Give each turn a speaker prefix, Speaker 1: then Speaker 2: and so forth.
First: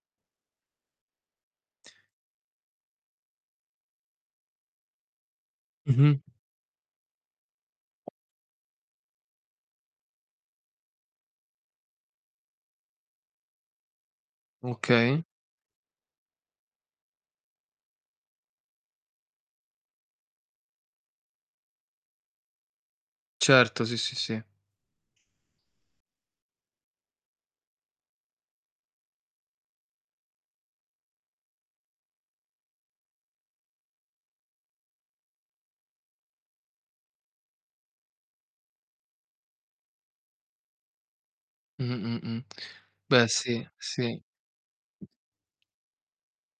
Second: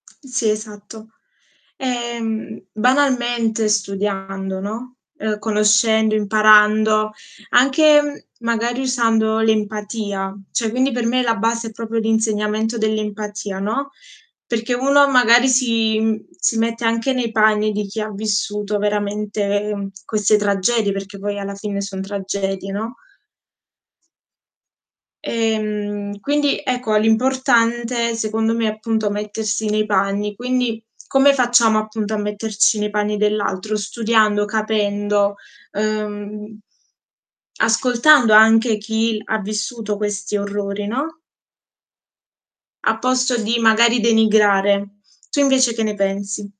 Speaker 1: Sì esatto. Ehm, banalmente studiando, no, ehm, conoscendo,
Speaker 2: Mh-mh.
Speaker 1: imparando, anche, mhmm, magari usando l'empatia, cioè quindi per me la base è proprio l'insegnamento dell'empatia, no, perché uno
Speaker 2: Okay.
Speaker 1: magari si mhmm, si mette anche nei panni di chi ha vissuto veramente, ehm, queste tragedie perché poi alla fine son tragedie, no.
Speaker 2: Certo, sì, sì, sì.
Speaker 1: Ehm, quindi, ecco, a l'importante, secondo me, appunto mettersi nei panni, quindi come facciamo, appunto, a metterci nei panni dell'altro? Studiando, capendo, ehm ascoltando anche chi ha vissuto questi orrori, no
Speaker 2: Mh, mh, mh.
Speaker 1: a
Speaker 2: Beh
Speaker 1: posto di
Speaker 2: sì,
Speaker 1: magari
Speaker 2: sì.
Speaker 1: denigrare. Tu invece che ne pensi?